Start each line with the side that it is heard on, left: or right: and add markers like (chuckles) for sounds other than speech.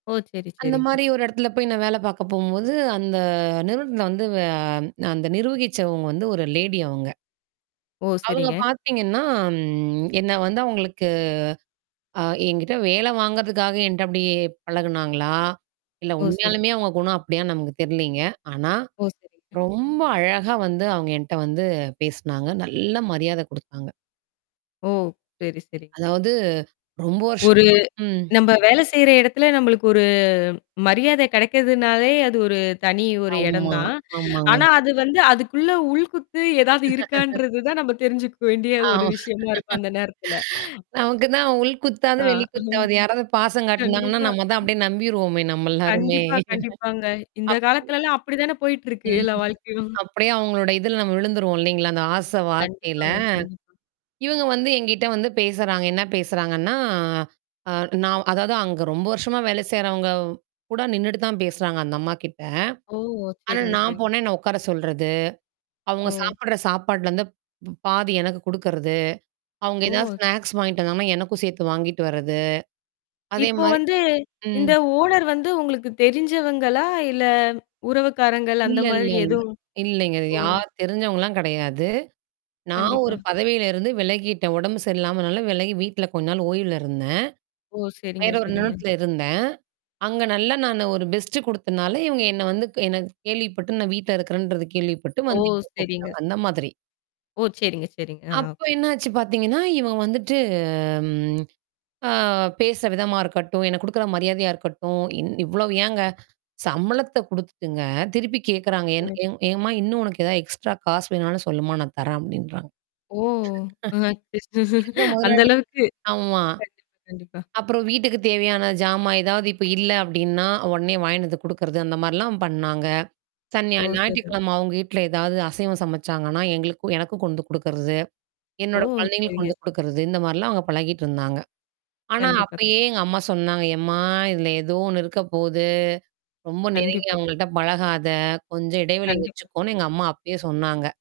left: ஓ! சரி,
right: அந்த
left: சரிங்க.
right: மாரி ஒரு இடத்துல போய் நான் வேல பார்க்க போம்போது, அந்த நிறுவனத்த வந்து, அ அந்த நிர்வகிச்சவங்க வந்து ஒரு லேடி அவங்க.
left: ஓ!
right: அவங்க
left: சரிங்க.
right: பார்த்தீங்கன்னா, என்ன வந்து அவங்களுக்கு அ என்கிட்ட வேல வாங்குறதுக்காக என்ட்ட அப்டி பழகுனாங்களா? இல்ல
left: ஓ! சரி.
right: உண்மையாலுமே அவங்க குணம் அப்டியா நமக்கு தெர்லைங்க. ஆனா.
left: ஓ! சரி.
right: ரொம்ப அழகா வந்து அவங்க என்ட்ட வந்து பேசனாங்க. நல்ல மரியாதை குடுத்தாங்க.
left: ஓ! சரி, சரி.
right: அதாவது ரொம்ப
left: ஒரு
right: வருஷமா ம்.
left: நம்ப வேலை செய்ற இடத்துல நம்மளுக்கு ஒரு, மரியாதை கிடைக்கிறதுனாலே அது ஒரு தனி ஒரு இடம்
right: ஆமா.
left: தான்.
right: ஆமாங்க.
left: ஆனா அது வந்து அதுக்குள்ள உள் குத்து ஏதாவது
right: (laughs)
left: இருக்கான்றது தான் நம்ம தெரிஞ்சுக்க வேண்டிய
right: ஆ.
left: ஒரு விஷயமா இருக்கும் அந்த நேரத்துல.
right: நமக்கு தான் உள் குத்தாது,
left: ஆ
right: வெளி
left: (chuckles)
right: குத்தாவது. யாராவது பாசம் காட்டுனாங்கன்னா,
left: கண்டிப்பா.
right: நம்ம தான் அப்டியியே நம்பிருவோமே, நம்ம எல்லாருமே!
left: கண்டிப்பா, கண்டிப்பாங்க. இந்த
right: அப்
left: காலத்துலல்லாம் அப்டி தானே போயிட்டுருக்கு. எல்லா
right: ம்.
left: வாழ்க்கையும். (chuckles)
right: அப்டியியே அவங்களோட இதுல நம்ம விழுந்துருவோம் இல்லைங்களா? அந்த ஆசை வார்த்தையில.
left: கண்டிப்பாங்க. கண்டிப்பா.
right: இவங்க வந்து என்கிட்ட வந்து பேசுறாங்க. என்ன பேசுறாங்கன்னா, அ நான் அதாவது அங்க ரொம்ப வருஷமா வேல செய்றவங்க கூட நின்னுட்டு தான் பேசுறாங்க. அந்த அம்மாகிட்ட.
left: ஓ!
right: ஆனா
left: சரிங்க,
right: நான்
left: சரிங்க.
right: போன என்ன உட்கார சொல்றது. அவங்க
left: ஓ.
right: சாப்பிடுற சாப்பாட்டுலருந்து. ப பாதி எனக்கு குடுக்கறது. அவுங்க ஏதாவது
left: ஓ!
right: ஸ்நாக்ஸ் வாங்கிட்டு வந்தாங்கன்னா, எனக்கும் சேர்த்து வாங்கிட்டு வர்றது. அதே
left: இப்போ
right: மாரி
left: வந்து இந்த
right: ம்.
left: ஓனர் வந்து உங்களுக்கு தெரிஞ்சவங்களா? இல்ல உறவுக்காரங்கள் அந்த
right: இல்ல, இல்ல,
left: மாரி
right: இல்ல
left: எதுவும்?
right: இல்லைங்க. அது
left: ஒ.
right: யார் தெரிஞ்சவங்கலாம் கிடையாது. நான்
left: கண்டிப்பா.
right: ஒரு பதவியில இருந்து விலகிட்டேன். உடம்பு சரியில்லாமனால விலகி வீட்ல கொஞ்சம் நாள் ஓய்வுல இருந்தேன்.
left: ஓ! சரிங்க,
right: வேற ஒரு
left: சரிங்க.
right: நிருவனத்துல இருந்தேன். அங்க நல்லா நானு ஒரு பெஸ்ட்டு குடுத்தனால இவங்க என்ன வந்து என கேள்விப்பட்டு நான் வீட்ல இருக்கிறேன்றது கேள்விப்பட்டு
left: ஓ!
right: வந்து இவங்க
left: சரிங்க.
right: கூப்புட்டாங்க. அந்த மாதிரி.
left: ஓ! சரிங்க, சரிங்க. ஆ,
right: அப்போ
left: ஓகே.
right: என்னாச்சு பார்த்தீங்கன்னா, இவங்க வந்துட்டு ம் அ பேசுற விதமா இருக்கட்டும், எனக்கு குடுக்குற மரியாதையா இருக்கட்டும். இ இவ்வளோ ஏன்ங்க. சம்பளத்த குடுத்துட்டுங்க, திருப்பி கேட்குறாங்க. என்
left: கண்டிப்
right: என்-எம்மா இன்னும் உனக்கு ஏதாவது எக்ஸ்ட்ரா காசு வேணுனாலும் சொல்லுமா, நான் தர்றேன் அப்டின்றாங்க.
left: ஓ! அ அச்ச
right: (chuckles) எந்த
left: அந்த
right: முதலாளி
left: அளவுக்கு.
right: ஆமா.
left: கண்டிப்பா, கண்டிப்பா.
right: அப்புறம் வீட்டுக்கு தேவையான ஜாமான் ஏதாவது இப்ப இல்ல அப்டின்னா, உடனே வாங்கினு வந்து குடுக்குறது அந்த மாரிலாம் பண்ணாங்க. சநா
left: ஓ! சரி.
right: ஞாயிற்றுக்கிழமை அவங்க வீட்ல ஏதாவது அசைவம் சமைச்சாங்கன்னா, எங்களுக்கு எனக்கும் கொண்டுண்டு குடுக்கறது.
left: ஓ!
right: என்னோட குழந்தைகளுக்கு
left: சரிங்க.
right: கொண்டு குடுக்கறது. இந்த மாரிலாம் அவங்க பழகிட்டு இருந்தாங்க. ஆனா
left: கண்டிப்பா, கண்டிப்
right: அப்பயே எங்க அம்மா சொன்னாங்க, எம்மா இதுல ஏதோ ஒண்ணு இருக்க போது. ரொம்ப நெருங்கி
left: கண்டிப்பா, கண்டிப்
right: அவங்கள்ட்ட பழகாத. கொஞ்சம் இடைவெளி
left: கண்டிப்பா.
right: வச்சுக்கோனு எங்க அம்மா அப்பயே சொன்னாங்க.